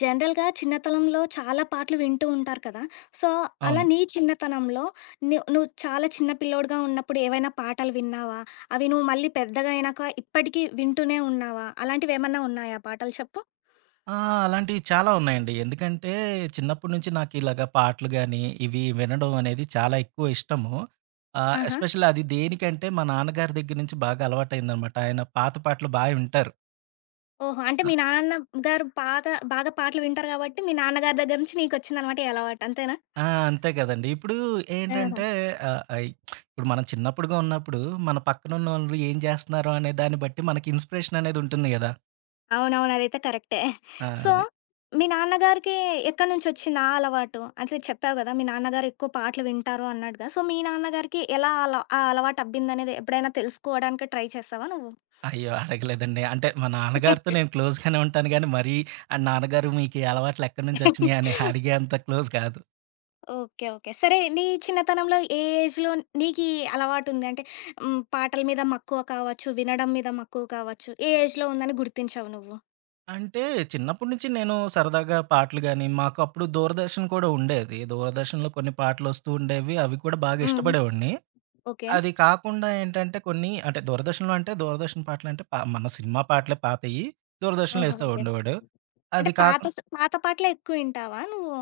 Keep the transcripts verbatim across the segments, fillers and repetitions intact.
జనరల్‌గా చిన్నతనంలో చాలా పాటలు వింటూ ఉంటారు కదా! సో, అలా అవును. నీ చిన్నతనంలో ను నువ్వు చాలా చిన్న పిల్లోడుగా ఉన్నప్పుడు ఏవైనా పాటలు విన్నావా? అవి నువ్వు మళ్ళీ పెద్దగా అయినాక ఇప్పటికీ వింటూనే ఉన్నావా? అలాంటివేమన్నా ఉన్నాయా పాటలు చెప్పు? ఆ! అలాంటివి చాలా ఉన్నాయండి. ఎందుకంటే, చిన్నప్పటి నుంచి నాకిలాగ పాటలు గాని, ఇవి వినడం అనేది చాలా ఎక్కువ ఇష్టము. ఆహ్, ఆహా! ఎస్పెషల్లీ అది దేనికంటే, మా నాన్నగారి దగ్గర నుంచి బాగా అలవాటయిందనమాట. ఆయన పాత పాటలు బా వింటారు. ఓహో! అంటే ఆ! మీ నాన్నగారు బాగా, బాగా పాటలు వింటారు కాబట్టి మీ నాన్నగారి దగ్గర నుంచి నీకొచ్చిందనమాట ఈ అలవాటు అంతేనా? ఆ! అంతే కదండీ. ఇప్పుడు ఆహా! ఏంటంటే, ఆహ్, అయి ఇప్పుడు మనం చిన్నప్పుడుగా ఉన్నప్పుడు, మన పక్కనున్నోళ్ళు ఏం జేస్తున్నారో అనే దాన్ని బట్టి మనకి ఇన్‌స్పిరేషన్ అనేది ఉంటుంది గదా! అవునవును. అదైతే కరెక్టే. ఆ! సో, అది. మీ నాన్నగారికి ఎక్కడి నుంచొచ్చింది ఆ అలవాటు? అంటే చెప్పావు గదా! మీ నాన్నగారు ఎక్కువ పాటలు వింటారు అన్నట్టుగా. సో, మీ నాన్నగారికి ఎలా అల ఆ అలవాటు అబ్బిందనేది ఎప్పుడైనా తెలుసుకోవడానికి ట్రై చేశావా నువ్వు? అయ్యో! అడగలేదండి. అంటే మా నాన్నగారితో నేను క్లోజ్‌గానే ఉంటాను గానీ, మరీ ఆహ్, నాన్నగారు మీకు ఈ అలవాట్లు ఎక్కడినుంచొచ్చినియి అని అడిగేంత క్లోజ్ కాదు. ఓకే. ఓకే. సరే నీ చిన్నతనంలో ఏ ఏజ్‌లో నీకీ అలవాటుంది? అంటే హ్మ్, పాటల మీద మక్కువ కావచ్చు, వినడం మీద మక్కువ కావచ్చు. ఏ ఏజ్‌లో ఉందని గుర్తించావు నువ్వు? అంటే చిన్నప్పటి నుంచి నేను సరదాగా పాటలు గాని, మాకు అప్పుడు దూరదర్శన్ కూడా ఉండేది. దూరదర్శన్‌లో కొన్ని పాటలొస్తూ ఉండేవి. అవి కూడా బాగా హ్మ్. ఇష్టపడేవాడిని. ఓకే. అది కాకుండా ఏంటంటే కొన్ని అంటే దూరదర్శన్‌లో అంటే దూరదర్శన్ పాటలంటే ప మన సినిమా పాటలే పాతయి. దూరదర్శన్‌లో ఆహా! ఏస్తా ఓకే. ఉండేవాడు. అంటే అది పాత కాకుండా స్ పాత పాటలే ఎక్కువ వింటావా నువ్వు?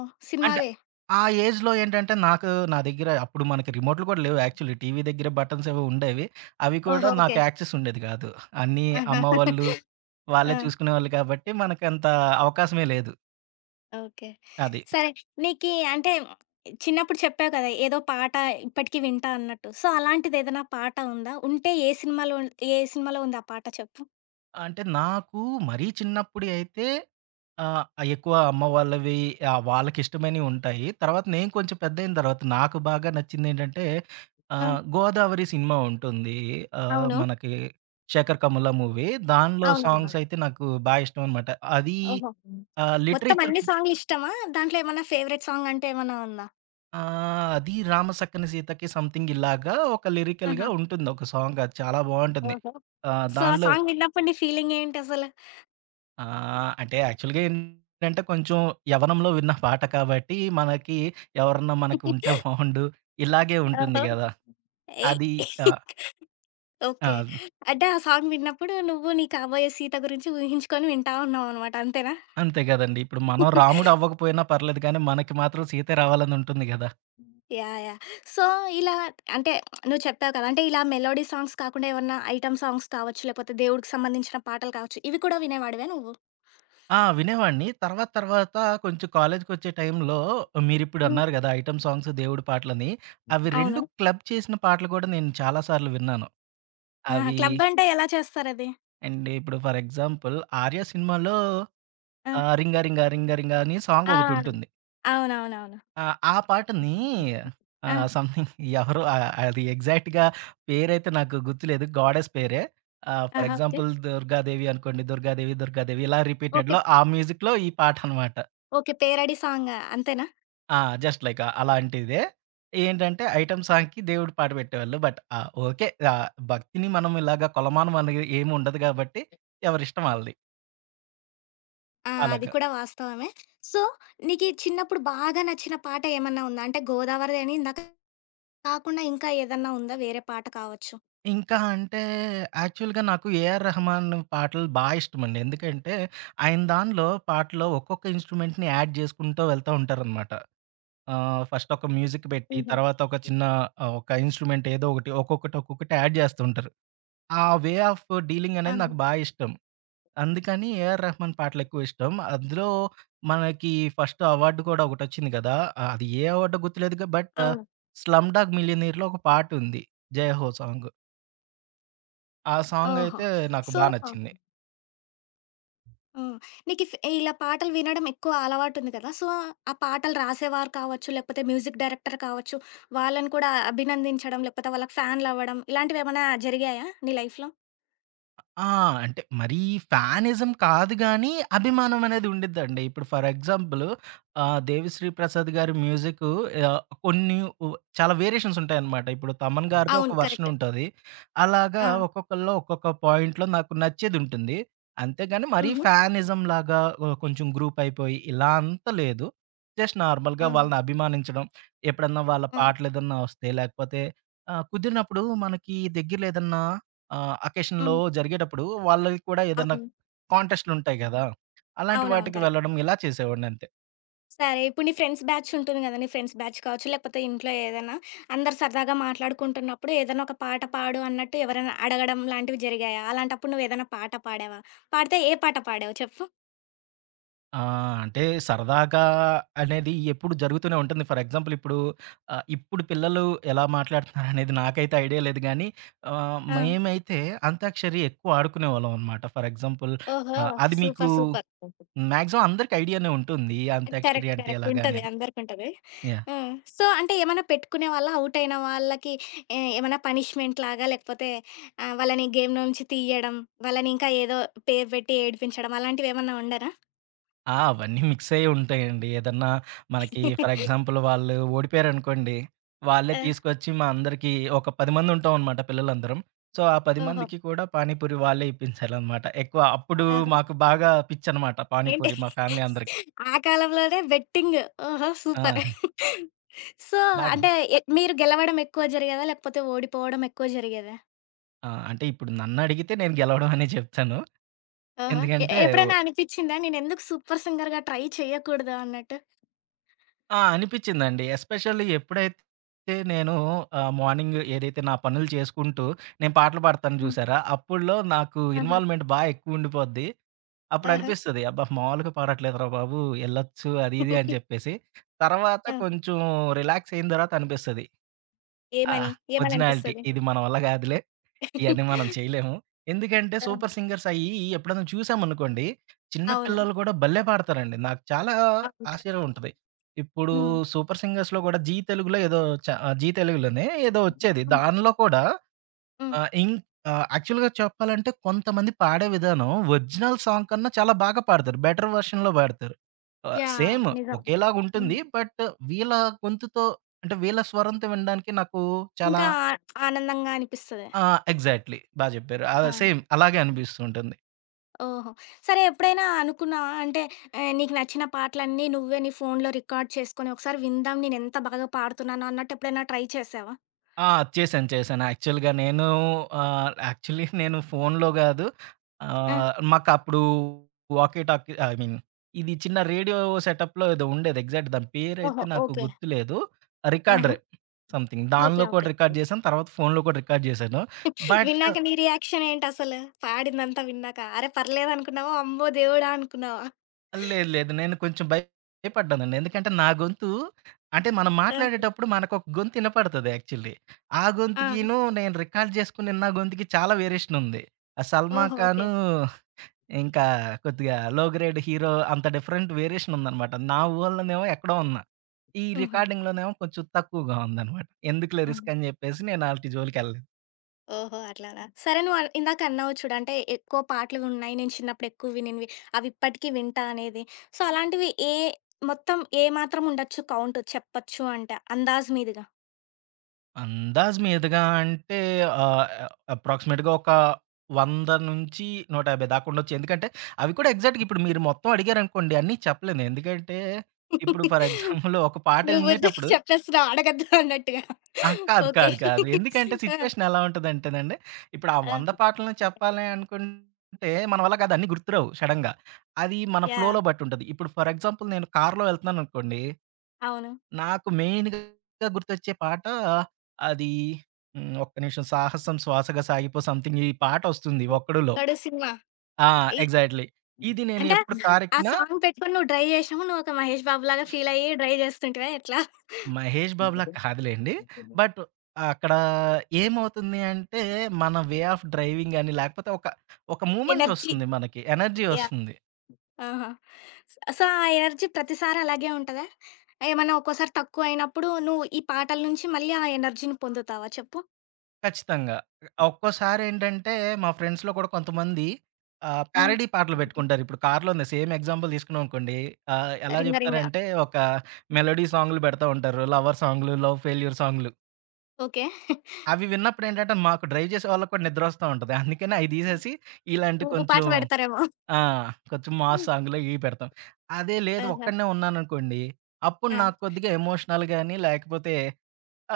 అంటే, సినిమావే? ఆ ఏజ్‌లో ఏంటంటే, నాకు నా దగ్గర అప్పుడు మనకి రిమోట్‌లు కూడా లేవు యాక్చువల్లీ. టీవీ దగ్గర బటన్స్ ఏవో ఉండేవి. అవి కూడా ఓహో! నాకు ఓకే. యాక్సెస్ ఉండేది కాదు. అన్నీ ఆహా! అమ్మ వాళ్ళు, ఆ! వాళ్ళే చూసుకునేవాళ్ళు కాబట్టి, మనకంత అవకాశమే లేదు. ఓకే. అది. సరే. నీకీ అంటే చిన్నప్పుడు చెప్పావు కదా! ఏదో పాట ఇప్పటికి వింటా అన్నట్టు. సో, అలాంటిదేదైనా పాట ఉందా? ఉంటే ఏ సినిమాలో ఏ సినిమాలో ఉంది ఆ పాట చెప్పు? అంటే నాకు మరీ చిన్నప్పుడు అయితే ఆహ్, ఎక్కువ అమ్మ వాళ్ళవి ఆహ్, వాళ్ళకిష్టమైనవి ఉంటాయి. తర్వాత నేను కొంచెం పెద్దయిన తర్వాత నాకు బాగా నచ్చిందేంటంటే ఆ! ఆహ్, 'గోదావరి' సినిమా ఉంటుంది. ఆహ్, అవును. మనకి 'శేఖర్ కమ్ముల' మూవీ. దానిలో అవునవును. సాంగ్స్ అయితే నాకు బా ఇష్టం అనమాట. అది ఓహో! ఆహ్, మొత్తం లిటరేచర్ అన్ని సాంగులిష్టమా? దాంట్లో ఏమన్నా ఫేవరెట్ సాంగ్ అంటే ఏమన్నా ఉందా? ఆహ్, అది 'రామ సక్కన సీతకి' సంథింగ్ ఇలాగా ఒక లిరికల్‌గా ఆహా! ఉంటుంది ఒక సాంగ్ అది చాలా బావుంటుంది. ఓహో! ఆహ్, సో, ఆ దానిలో సాంగ్ విన్నప్పుడు నీ ఫీలింగేంటసలు? ఆ! అంటే యాక్చువల్‌గా ఏంటంటే కొంచెం యవ్వనంలో విన్న పాట కాబట్టి మనకి ఎవరన్నా మనకు ఉంటే బావుండు ఇలాగే ఉంటుంది ఓహో! గదా! ఏయ్! అది ఆహ్, ఆ! ఓకే. అంటే ఆ సాంగ్ విన్నప్పుడు నువ్వు నీ కాబోయే సీత గురించి ఊహించుకొని వింటా ఉన్నావనమాట. అంతేనా? అంతే గదండీ. ఇప్పుడు మనం రాముడు అవ్వకపోయినా పర్లేదు కానీ మనకి మాత్రం సీతే రావాలని ఉంటుంది గదా! యాహ్! యాహ్! సో, ఇలా అంటే నువ్వు చెప్పావు కదా! అంటే ఇలా మెలోడీ సాంగ్స్ కాకుండా ఏమన్నా ఐటెమ్ సాంగ్స్ కావచ్చు, లేకపోతే దేవుడికి సంబంధించిన పాటలు కావచ్చు, ఇవి కూడా వినేవాడివా నువ్వు? ఆ! వినేవాడిని. తర్వాత తర్వాత కొంచెం కాలేజ్‌కొచ్చే టైంలో మీరిప్పుడు హ్మ్. అన్నారు గదా! ఐటెమ్ సాంగ్స్, దేవుడి పాటలని. అవి రెండు అవును. క్లబ్ చేసిన పాటలు గూడా నేను చాలా సార్లు విన్నాను. ఆహా! అవి క్లబ్ అంటే ఎలా చేస్తారది? అండ్ ఇప్పుడు ఫర్ ఎగ్జాంపుల్ 'ఆర్య' సినిమాలో ఆ! ఆ! 'రింగా రింగా రింగా రింగా' అని ఆ! సాంగొకటుంటుంది. అవునవునవును. ఆ! ఆ పాటని ఆ! ఆహ్, సమ్‌థింగ్ ఎవరో ఆహ్, అది ఎగ్జాక్ట్‌గా పేరైతే నాకు గుర్తులేదు. గాడెస్ పేరే. ఆహ్, ఫర్ ఆహా! ఓకే. ఎగ్జాంపుల్ 'దుర్గాదేవి' అనుకోండి. 'దుర్గాదేవి దుర్గాదేవి' ఇలా ఓకే. రిపీటెడ్‌లో ఆ మ్యూజిక్‌లో ఈ పాటనమాట. ఓకే. పేరడీ సాంగ్ అంతేనా? ఆ! జస్ట్ లైక్ అలాంటిదే. ఏంటంటే ఐటెమ్ సాంగ్‌కి దేవుడి పాట పెట్టేవాళ్ళు. బట్ ఆ! ఓకే. ఆహ్, భక్తిని మనం ఇలాగ కొలమానం అనేది ఏముండదు గాబట్టి ఎవరిష్టం ఆళ్ళది. ఆ! అలాగ. అది కూడా వాస్తవమే. సో, నీకీ చిన్నప్పుడు బాగా నచ్చిన పాట ఏమన్నా ఉందా? అంటే, 'గోదావరిది' అని ఇందాక కాకుండా ఇంకా ఏదన్నా ఉందా? వేరే పాట కావచ్చు. ఇంకా అంటే యాక్చువల్‌గా నాకు 'ఏఆర్ రెహమాన్' పాటలు బా ఇష్టమండి. ఎందుకంటే, ఆయన దానిలో పాటలో ఒక్కొక్క ఇన్‌స్ట్రుమెంట్‌ని యాడ్ చేసుకుంటూ వెళ్తా ఉంటారనమాట. ఆహ్, ఫస్ట్ ఒక మ్యూజిక్ పెట్టి, హుహు. తర్వాత ఒక చిన్న ఆహ్, ఒక ఇన్‌స్ట్రుమెంట్ ఏదో ఒకటి ఒక్కొక్కటి, ఒక్కొక్కటి యాడ్ చేస్తూ ఉంటారు. ఆ వే ఆఫ్ డీలింగ్ అనేది ఆహా! నాకు బా ఇష్టం. అందుకని 'ఏఆర్ రెహమాన్' పాటలు ఎక్కువ ఇష్టం. అందులో మనకి ఫస్ట్ అవార్డు కూడా ఒకటొచ్చింది కదా! ఆహ్, అది ఏ అవార్డో గుర్తులేదుగా బట్ అవును. 'స్లమ్ డాగ్ మిలియనీర్‌లో' ఒక పాటుంది 'జయహో' సాంగ్. ఆ ఓహో! సాంగయితే నాకు సో, బా నచ్చింది. హ్మ్. నీకీ ఫ్ ఇలా పాటలు వినడం ఎక్కువ అలవాటుంది కదా! సో, ఆ పాటలు రాసేవారు కావచ్చు, లేకపోతే మ్యూజిక్ డైరెక్టర్ కావచ్చు, వాళ్ళని కూడా అభినందించడం, లేకపోతే వాళ్ళకి ఫ్యాన్‌లవ్వడం, ఇలాంటివేమన్నా జరిగాయా నీ లైఫ్‌లో? ఆ! అంటే మరీ ఫ్యానిజం కాదు గానీ, అభిమానం అనేది ఉండిద్దండి. ఇప్పుడు ఫర్ ఎగ్జాంపుల్ ఆహ్, 'దేవిశ్రీ ప్రసాద్' గారి మ్యూజిక్కు ఆహ్, కొన్ని ఉ చాలా వేరియేషన్స్ ఉంటాయన్నమాట. ఇప్పుడు 'తమన్' గారిది అవును. ఒక వెర్షన్ కరెక్ట్. ఉంటది. అలాగా ఆ! ఒక్కొక్కళ్ళలో ఒక్కొక్క పాయింట్‌లో నాకు నచ్చేదుంటుంది. అంతేగాని మరీ హుహు. ఫ్యానిజం లాగా ఆహ్, కొంచెం గ్రూప్ అయిపోయి ఇలా అంత లేదు. జస్ట్ నార్మల్‌గా ఆహా! వాళ్ళని అభిమానించడం. ఎప్పుడన్నా వాళ్ళ ఆ! పాటలేదన్నా వస్తే, లేకపోతే ఆహ్, కుదిరినప్పుడు మనకి దగ్గరలో ఏదన్నా ఆహ్, అకేషన్‌లో హ్మ్. జరిగేటప్పుడు వాళ్ళకి కూడా ఏదన్నా అవును. కాంటెస్ట్‌లుంటాయి గదా! అలాంటి అవునవును. వాటికి కరెక్ట్. వెళ్ళడం ఇలా చేసేవాడినంతే. సరే. ఇప్పుడు నీ ఫ్రెండ్స్ బ్యాచ్ ఉంటుంది గదా! నీ ఫ్రెండ్స్ బ్యాచ్ కావచ్చు, లేకపోతే ఇంట్లో ఏదైనా అందరు సరదాగా మాట్లాడుకుంటున్నప్పుడు ఏదైనా ఒక పాట పాడు అన్నట్టు ఎవరైనా అడగడం లాంటివి జరిగాయా? అలాంటప్పుడు నువ్వేదైనా పాట పాడావా? పాడితే ఏ పాట పాడావు చెప్పు? ఆ! అంటే సరదాగా అనేది ఎప్పుడు జరుగుతూనే ఉంటుంది. ఫర్ ఎగ్జాంపుల్ ఇప్పుడు ఆహ్, ఇప్పుడు పిల్లలు ఎలా మాట్లాడుతున్నారనేది నాకైతే ఐడియా లేదు గానీ, ఆహ్, ఆ! మేమైతే అంత్యాక్షరి ఎక్కువ ఆడుకునేవాళ్ళం అనమాట. ఫర్ ఎగ్జాంపుల్ ఓహో! ఆహ్, అది మీకు సూపర్. సూపర్. మాక్సిమం అందరికి ఐడియానే ఉంటుంది. అంత్యాక్షరి కరెక్ట్. అంటే కరెక్ట్. ఎలాగా ఉంటది. అనేది. అందరికుంటది. యాహ్! ఆ! సో, అంటే ఏమన్నా పెట్టుకునే వాళ్ళా? ఔట్ అయిన వాళ్ళకి ఏ ఏమన్నా పనిష్మెంట్ లాగా లేకపోతే ఆహ్, వాళ్ళని గేమ్ నుంచి తీయడం, వాళ్ళని ఇంకా ఏదో పేరు పెట్టి ఏడిపించడం అలాంటివేమన్నా ఉండరా? ఆ! అవన్నీ మిక్స్ అయ్యి ఉంటాయండి. ఏదన్నా మనకి ఫర్ ఎగ్జాంపుల్ వాళ్ళు ఓడిపోయారనుకోండి, వాళ్ళే ఆ! తీసుకొచ్చి మా అందరికీ ఒక పది మంది ఉంటామనమాట పిల్లలందరం. సో, ఆ పది ఓహో! మందికి కూడా పానీపూరి వాళ్ళే ఇప్పించాలనమాట. ఎక్కువ అప్పుడు ఆహా! మాకు బాగా పిచ్చనమాట ఏంటి? పానీపూరి మా ఫ్యామిలీ అందరికి. ఆ కాలంలోనే బెట్టింగ్. ఓహో! సూపర్. ఆ! సో, బాగా. అంటే ఎ మీరు గెలవడం ఎక్కువ జరిగేదా? లేకపోతే ఓడిపోవడం ఎక్కువ జరిగేదా? ఆ! అంటే ఇప్పుడు నన్నడిగితే నేను గెలవడం అనే చెప్తాను. ఆహా! ఎ ఎందుకంటే ఎప్పుడైనా అనిపిచ్చిందా నేనెందుకు సూపర్ సింగర్‌గా ట్రై చేయకూడదు అన్నట్టు? ఆ! అనిపిచ్చిందండి. ఎస్పెషల్లీ ఎప్పుడైతే నేను ఆహ్, మార్నింగ్ ఏదైతే నా పనులు చేసుకుంటూ నేను పాటలు పాడతాను హ్మ్. చూసారా? అప్పుడులో నాకు ఆహా! ఇన్వాల్వ్‌మెంట్ బా ఎక్కువుండిపోద్ది. ఆహా! అప్పుడనిపిస్తది అబ్బా! మామూలుగా పాడట్లేదురా బాబు! ఎళ్ళొచ్చు అది ఇది అని చెప్పేసి. తర్వాత ఆ! కొంచెం రిలాక్స్ అయిన తర్వాత అనిపిస్తది. ఆ! ఏమని? ఏమని ఒరిజినాలిటీ అనిపిస్తది? ఇది మన వల్ల కాదులే. ఇయన్నీ మనం చేయలేము. ఎందుకంటే ఆ! సూపర్ సింగర్స్ అయ్యి ఎప్పుడైనా చూసామనుకోండి, చిన్న అవును. పిల్లలు కూడా భలే పాడతారండి. నాకు చాలా అవును. ఆశ్చర్యం కరెక్టే. ఉంటది. ఇప్పుడు హ్మ్. సూపర్ సింగర్స్‌లో కూడా 'జీ తెలుగులో' ఏదో చ ఆహ్, 'జీ తెలుగులోనే' ఏదో వచ్చేది. హ్మ్. దానిలో కూడా హ్మ్. ఆహ్, ఇం ఆహ్, యాక్చువల్‌గా చెప్పాలంటే కొంతమంది పాడే విధానం ఒరిజినల్ సాంగ్ కన్నా చాలా బాగా పాడతారు. బెటర్ వెర్షన్‌లో పాడతారు. ఆహ్, యాహ్! సేమ్ నిజం. హ్మ్. ఒకేలాగుంటుంది. బట్ వీళ్ళ గొంతుతో అంటే వీళ్ళ స్వరంతో వినడానికి నాకు చాలా ఇంకా ఆనందంగా అనిపిస్తది. ఆ! ఎగ్జాక్ట్‌లీ. బా జెప్పారు. ఆ! ఆ! సేమ్ అలాగే అనిపిస్తూ ఉంటుంది. ఓహో! సరే ఎప్పుడైనా అనుకున్నావా? అంటే ఆహ్, నీకు నచ్చిన పాటలన్నీ నువ్వే నీ ఫోన్‌లో రికార్డ్ చేసుకొని, ఒకసారి విందాం నేనెంత బాగా పాడుతున్నానో అన్నట్టు ఎప్పుడైనా ట్రై చేశావా? ఆ! చేశాను, చేశాను. యాక్చువల్‌గా నేను ఆహ్, యాక్చువల్లీ నేను ఫోన్‌లో గాదు ఆ! ఆహ్, మాకప్పుడు వాకీ టాకీ ఐ మీన్ ఇది చిన్న రేడియో సెటప్‌లో ఏదో ఉండేది. ఎగ్జాక్ట్ దాని పేరైతే ఓహో! నాకు ఓకే. గుర్తులేదు. ఆహా! రికార్డరే సంథింగ్. ఓకే. దానిలో కూడా ఓకే. రికార్డ్ చేశాను. తర్వాత ఫోన్‌లో కూడా రికార్డ్ చేశాను. బట్ విన్నాక నీ రియాక్షన్ ఏంటసలు? పాడిందంతా విన్నాక. అరె! పర్లేదనుకున్నావా? అమ్మో దేవుడా! అనుకున్నావా? లేదు. లేదు. నేను కొంచెం భయపడ్డానండి. ఎందుకంటే నా గొంతు అంటే మనం ఆ! మాట్లాడేటప్పుడు మనకొక గొంతు ఇనపడతది యాక్చువల్లీ. ఆ ఆ! గొంతుకిను నేను రికార్డ్ చేసుకుని నా గొంతుకి చాలా వేరియేషన్ ఉంది. ఆ 'సల్మాన్ ఓహో! ఓకే. ఖాను' ఇంకా కొద్దిగా లో గ్రేడ్ హీరో అంత డిఫరెంట్ వేరియేషన్ ఉందనమాట. నా ఊహల్లోనేమో ఎక్కడో ఉన్నా. ఈ హుహు. రికార్డింగ్‌లోనేమో కొంచెం తక్కువగా ఉందనమాట. ఎందుకులే హ్మ్. రిస్క్ అని చెప్పేసి నేను ఆలిటి జోలికెళ్ళలేదు. ఓహో! అట్లానా? సరే నువ్వు అన్ ఇందాక అన్నావు చూడు. అంటే ఎక్కువ పాటలున్నాయి. నేను చిన్నప్పుడు ఎక్కువ వినినివి. అవి ఇప్పటికి వింటా అనేది. సో, అలాంటివి ఏ మొత్తం ఏ మాత్రం ఉండొచ్చు కౌంట్ చెప్పొచ్చు అంటే అందాజ్ మీదుగా? అందాజు మీదుగా అంటే ఆహ్, అప్రాక్సిమేట్‌గా ఒక వంద నూట యాభై దాకా ఉండొచ్చు. ఎందుకంటే, అవి కూడా ఎగ్జాక్ట్‌గా ఇప్పుడు మీరు మొత్తం అడిగారనుకోండి అన్నీ చెప్పలేను. ఎందుకంటే, ఇప్పుడు ఫర్ ఎగ్జాంపుల్ ఒక పాట నువ్వు ఊరికే వినేటప్పుడు చెప్పేస్తున్నావు అడగద్దు అన్నట్టుగా. ఆ! కాదు. ఓకే. కాదు. కాదు. ఎందుకంటే ఆ! సిట్యుయేషన్ ఎలా ఉంటదంటేనండి, ఇప్పుడు ఆ ఆ! వంద పాటలను చెప్పాలి అనుకుంటే మన వల్ల కాదు అన్నీ గుర్తురావు సడెన్‌గా. అది మన యాహ్! ఫ్లోలో బట్టి ఉంటది. ఇప్పుడు ఫర్ ఎగ్జాంపుల్ నేను కార్‌లో వెళ్తున్నాననుకోండి అవును. నాకు మెయిన్‌గా గుర్తొచ్చే పాట అది హ్మ్. ఒక్క నిమిషం 'సాహసం శ్వాసగా సాగిపో' సంథింగ్ ఈ పాటొస్తుంది 'ఒక్కడు'లో. 'గడు' సినిమా. ఆ! ఇ ఎగ్జాక్ట్‌లీ. ఇది నేను అంటే ఎప్పుడు ఆ కారెక్కినా సాంగ్ పెట్టుకొని నువ్వు డ్రైవ్ చేసినప్పుడు నువ్వు ఒక మహేష్ బాబు లాగా ఫీల్ అయ్యి డ్రైవ్ చేస్తుంటివా ఎట్లా? 'మహేష్ బాబు'లా కాదులెండి. బట్ అక్కడ ఏమవుతుంది అంటే, మన వే ఆఫ్ డ్రైవింగ్ అని లేకపోతే ఒక ఒక ఎనర్జీ. మూమెంటొస్తుంది మనకి. Energy yeah! ఒస్తుంది. ఆహా! సో, ఆ ఎనర్జీ ప్రతిసారి అలాగే ఉంటదా? ఏమన్నా ఒక్కోసారి తక్కువయినప్పుడు నువ్వు ఈ పాటల నుంచి మళ్ళీ ఆ ఎనర్జీని పొందుతావా చెప్పు? ఖచ్చితంగా. ఒక్కోసారేంటంటే మా ఫ్రెండ్స్‌లో కూడా కొంతమంది ఆహ్, హ్మ్. ప్యారడీ పాటలు పెట్టుకుంటారు. ఇప్పుడు 'కార్‌లోనే' సేమ్ ఎగ్జాంపుల్ తీసుకున్నామనుకోండి. ఆహ్, ఎలా 'రింగ రింగ'. చెప్తారంటే ఒక మెలోడీ సాంగ్‌లు పెడతా ఉంటారు. లవర్ సాంగ్‌లు, లవ్ ఫెయిల్యూర్ సాంగ్‌లు. ఓకే. అవి విన్నప్పుడేంటంటే మాకు డ్రైవ్ చేసే వాళ్ళకి కూడా నిద్రొస్తా ఉంటది. అందుకని అయి తీసేసి ఇలాంటి ఊపు కొంచెం పాటలు పెడతారేమో. ఆ! కొంచెం మాస్ సాంగ్‌లు ఇవి పెడతాం. అదే లేదు ఆహా! ఒక్కడినే ఉన్నాననుకోండి. అప్పుడు ఆ! నాకు కొద్దిగా ఎమోషనల్ గాని లేకపోతే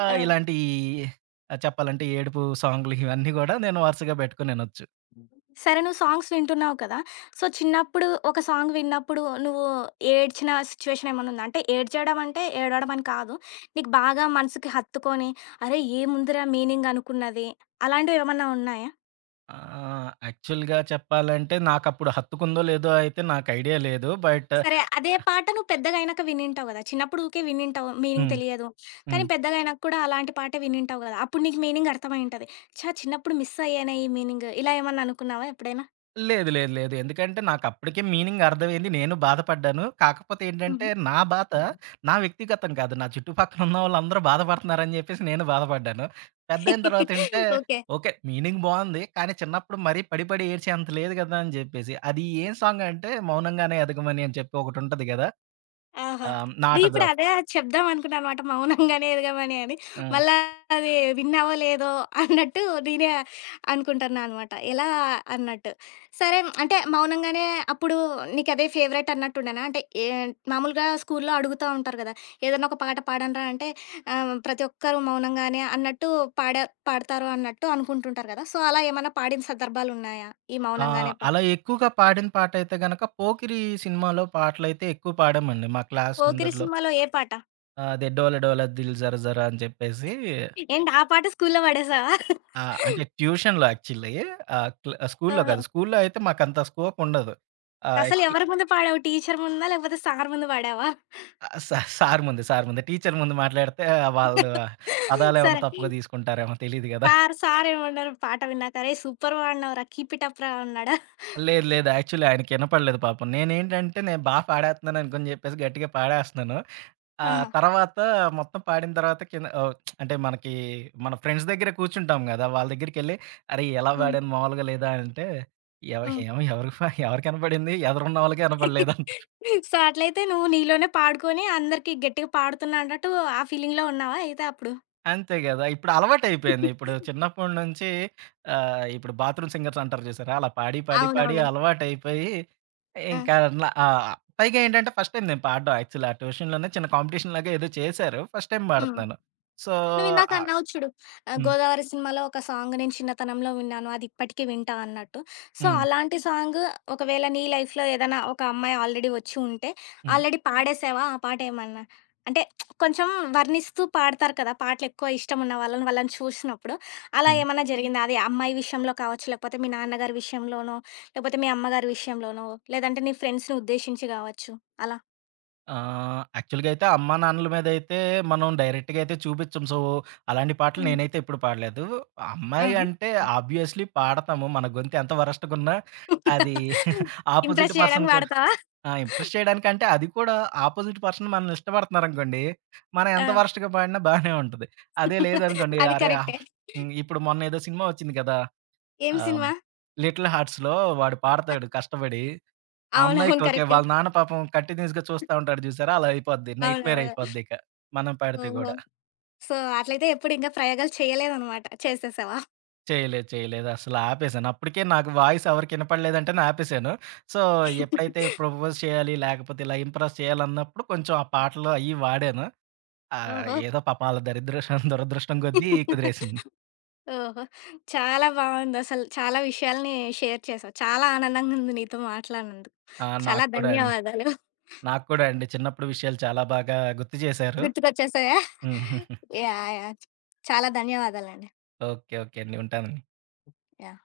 ఆ! ఆ! ఇలాంటి ఆహ్, చెప్పాలంటే ఏడుపు సాంగ్‌లు ఇవన్నీ గూడా నేను వరుసగా పెట్టుకొని ఇనొచ్చు. సరే నువ్వు సాంగ్స్ వింటున్నావు కదా! సో, చిన్నప్పుడు ఒక సాంగ్ విన్నప్పుడు నువ్వు ఏడ్చిన సిచ్యువేషన్ ఏమన్నా ఉందా? అంటే ఏడ్చడం అంటే ఏడవడం అని కాదు. నీకు బాగా మనసుకి హత్తుకొని, అరే! ఏముందిరా మీనింగ్ అనుకున్నది అలాంటివేమన్నా ఉన్నాయా? ఆహ్, యాక్చువల్‌గా చెప్పాలంటే నాకప్పుడు హత్తుకుందో లేదో అయితే నాకు ఐడియా లేదు. బట్ సరే. అదే పాట నువ్వు పెద్దగా అయినాక వినుంటావు గదా! చిన్నప్పుడు ఊకే వినుంటావు. మీనింగ్ హ్మ్. తెలియదు. కానీ హ్మ్. పెద్దగా అయినాక కూడా అలాంటి పాటే వినుంటావు గదా! అప్పుడు నీకు మీనింగ్ అర్థమై ఉంటది. ఛా! చిన్నప్పుడు మిస్ అయ్యానే ఈ మీనింగ్ ఇలా ఏమన్నా అనుకున్నావా ఎప్పుడైనా? లేదు. లేదు. లేదు. ఎందుకంటే నాకప్పటికే మీనింగ్ అర్థమైంది. నేను బాధపడ్డాను. కాకపోతే ఏంటంటే హుహు. నా బాధ నా వ్యక్తిగతం కాదు. నా చుట్టుపక్కల ఉన్నవాళ్ళందరూ బాధపడుతున్నారని జెప్పేసి నేను బాధపడ్డాను. పెద్దయిన తర్వాత ఏంటే ఓకే. ఓకే. మీనింగ్ బావుంది. కానీ చిన్నప్పుడు మరీ పడి పడి ఏడ్చేంత లేదు గదా! అని జెప్పేసి. అది ఏం సాంగ్ అంటే 'మౌనంగానే ఎదగమని' అని చెప్పి ఒకటుంటది గదా! ఆహా! ఆహ్, నా నేనిప్పుడు ఆటోగ్రాఫ్. అదే చెప్దాం అనుకున్నాననమాట మౌనంగానే ఎదగమని అని. హ్మ్. మళ్ళా అది విన్నావో లేదో అన్నట్టు నేనే అనుకుంటున్నా అనమాట. ఎలా అన్నట్టు. సరే అంటే మౌనంగానే అప్పుడు నీకదే ఫేవరెట్ అన్నట్టుండేనా? అంటే ఏ మామూలుగా స్కూల్లో అడుగుతా ఉంటారు కదా! ఏదన్నా ఒక పాట పాడండ్రా అంటే ఆహ్, ప్రతి ఒక్కరు మౌనంగానే అన్నట్టు పాడా పాడతారు అన్నట్టు అనుకుంటుంటారు కదా! సో, అలా ఏమన్నా పాడిన సందర్భాలున్నాయా? ఈ ఆ! మౌనంగానే పా అలా ఎక్కువగా పాడిన పాటయితే గనక 'పోకిరి' సినిమాలో పాటలైతే ఎక్కువ పాడామండి మా క్లాస్ 'పోకిరి' అందరిలో. సినిమాలో ఏ పాట? ఆ! అదే 'డోల డోల దిల్ జర జర' అని చెప్పేసి ఏంటి ఆ పాట స్కూల్లో పాడేసావా? ఆహ్, అంటే ట్యూషన్‌లో యాక్చువల్లీ ఆహ్, క్లా స్కూల్లో ఓహో! కాదు. స్కూల్లో అయితే మాకంత స్కోప్ ఉండదు. ఆహ్, యాక్చు అసలెవరి ముందు పాడావు? టీచర్ ముందా? లేకపోతే సార్ ముందు పాడావా? ఆహ్, సా సార్ ముందు, సార్ ముందు. టీచర్ ముందు మాట్లాడితే వాళ్ళు పదాలేమన్నా సరే. తప్పుగా తీసుకుంటారేమో తెలీదు గదా! సార్ సార్ ఏమన్నారు పాట విన్నాక? "అరేయ్! సూపర్ పాడినావురా! కీప్ ఇట్ అప్ రా" అన్నాడా? లేదు లేదు. యాక్చువల్లీ ఆయనకి ఇనపడలేదు పాపం. నేనేంటంటే నేను బా పాడేత్తున్నాను అనుకోని చెప్పేసి గట్టిగా పాడేస్తున్నాను. ఆ! ఆహా! తర్వాత మొత్తం పాడిన తర్వాత కింద ఓహ్! అంటే మనకి మన ఫ్రెండ్స్ దగ్గర కూర్చుంటాం గదా! వాళ్ళ దగ్గరికెళ్ళి "అరేయ్! ఎలా హ్మ్. పాడాను మామూలుగా లేదా?" అంటే "ఎవ హ్మ్. ఏమో ఎవరికి ప ఎవరికి ఇనపడింది? ఎదురున్న వాళ్ళకి ఇనపడలేదు" సో, అట్లయితే నువ్వు నీలోనే పాడుకొని అందరికి గట్టిగా పాడుతున్నా అన్నట్టు ఆ ఫీలింగ్‌లో ఉన్నావా అయితే అప్పుడు? అంతే గదా! ఇప్పుడు అలవాటయిపోయింది. ఇప్పుడు చిన్నప్పటి నుంచి ఆహ్, ఇప్పుడు బాత్రూమ్ సింగర్స్ అంటారు చూసారా? అలా పాడి, పాడి, పాడి అవునవును. అలవాటయిపోయి ఆ! ఇంకా న ఆహ్, పైగా ఏంటంటే ఫస్ట్ టైమ్ నేను పాడడం యాక్చువల్లీ ఆ ట్యూషన్‌లోనే చిన్న కాంపిటీషన్ లాగా ఏదో చేశారు. ఫస్ట్ టైమ్ హ్మ్. పాడుతున్నాను. సో, నువ్విందాక ఆహ్ అన్నావు చూడు ఆహ్, హ్మ్. 'గోదావరి' సినిమాలో ఒక సాంగ్ నేను చిన్నతనంలో విన్నాను. అది ఇప్పటికి వింటా అన్నట్టు. సో, హ్మ్. అలాంటి సాంగ్ ఒకవేళ నీ లైఫ్‌లో ఏదైనా ఒక అమ్మాయి ఆల్రెడీ వచ్చి ఉంటే, హ్మ్. ఆల్రెడీ పాడేసావా ఆ పాట ఏమన్నా? అంటే కొంచెం వర్ణిస్తూ పాడతారు కదా! పాటలెక్కువ ఇష్టమున్న వాళ్ళని, వాళ్ళని చూసినప్పుడు అలా హ్మ్. ఏమన్నా జరిగిందా? అది అమ్మాయి విషయంలో కావచ్చు, లేకపోతే మీ నాన్నగారి విషయంలోనో, లేకపోతే మీ అమ్మగారి విషయంలోనో, లేదంటే నీ ఫ్రెండ్స్‌ని ఉద్దేశించి కావచ్చు అలా? ఆహ్, యాక్చువల్‌గా అయితే అమ్మానాన్నల మీదయితే మనం డైరెక్ట్‌గా అయితే చూపిచ్చం. సో, అలాంటి పాటలు హ్మ్. నేనైతే ఎప్పుడు పాడలేదు. అమ్మాయి ఆహా! అంటే ఆబ్వియస్‌లీ పాడతాము. మన గొంతు ఎంత వరస్ట్‌గున్నా అది ఆపోజిట్ ఇంప్రెస్ పర్సన్ చేయడానికి కూడా వాడతావా? ఆ! ఇంప్రెస్ చేయడానికంటే అది కూడా ఆపోజిట్ పర్సన్ మనల్ని ఇష్టపడుతున్నారనుకోండి, మనం ఆ! ఎంత వరస్ట్‌గా పాడినా బానే ఉంటది. అదే లేదనుకోండి అది అరే! ఆహ్, కరెక్టే. హ్మ్. ఇప్పుడు మొన్నేదో సినిమా ఒచ్చింది కదా! ఏం ఆహ్, సినిమా? 'లిటిల్ హార్ట్స్‌లో' వాడు అ పాడతాడు కష్టపడి. ఆ అమ్మాయికి అవునవును. ఓకే. కరెక్టే. వాళ్ళ నాన్న పాపం కంటిన్యూయస్‌గా చూస్తా ఉంటాడు చూసారా? అలా అయిపోద్ది. నైట్‌మేర్ అవునవును. అయిపోద్దిక. మనం పెడితే ఓహో! గూడా. సో, అట్లయితే ఎప్పుడు ఇంకా ప్రయోగాలు చేయలేదనమాట. చేసేసావా? చేయలేదు, చేయలేదు. అసలు ఆపేసాను. అప్పటికే నాకు వాయిస్ ఎవరికి ఇనపడలేదంటేనే ఆపేసాను. సో, ఎప్పుడైతే ప్రపోజ్ చేయాలి, లేకపోతే ఇలా ఇంప్రెస్ చేయాలన్నప్పుడు కొంచెం ఆ పాటలు అయ్యి వాడాను. ఆహ్, ఓహో! ఏదో పాపం ఆళ్ళ దరిద్రషం దురదృష్టం కొద్దీ కుదిరేసింది. ఓహో! చాలా బావుందసలు. చాలా విషయాల్ని షేర్ చేసావు. చాలా ఆనందంగా ఉంది నీతో మాట్లాడినందుకు. ఆ! చాలా నాకు కూడా అండి. ధన్యవాదాలు. నాకు కూడా అండి. చిన్నప్పుడు విషయాలు చాలా బాగా గుర్తు చేశారు. గుర్తుకొచ్చేసాయా? హ్మ్. యాహ్! యాహ్! చాలా ధన్యవాదాలండి. ఓకే. ఓకే అండి. ఉంటాను. యాహ్!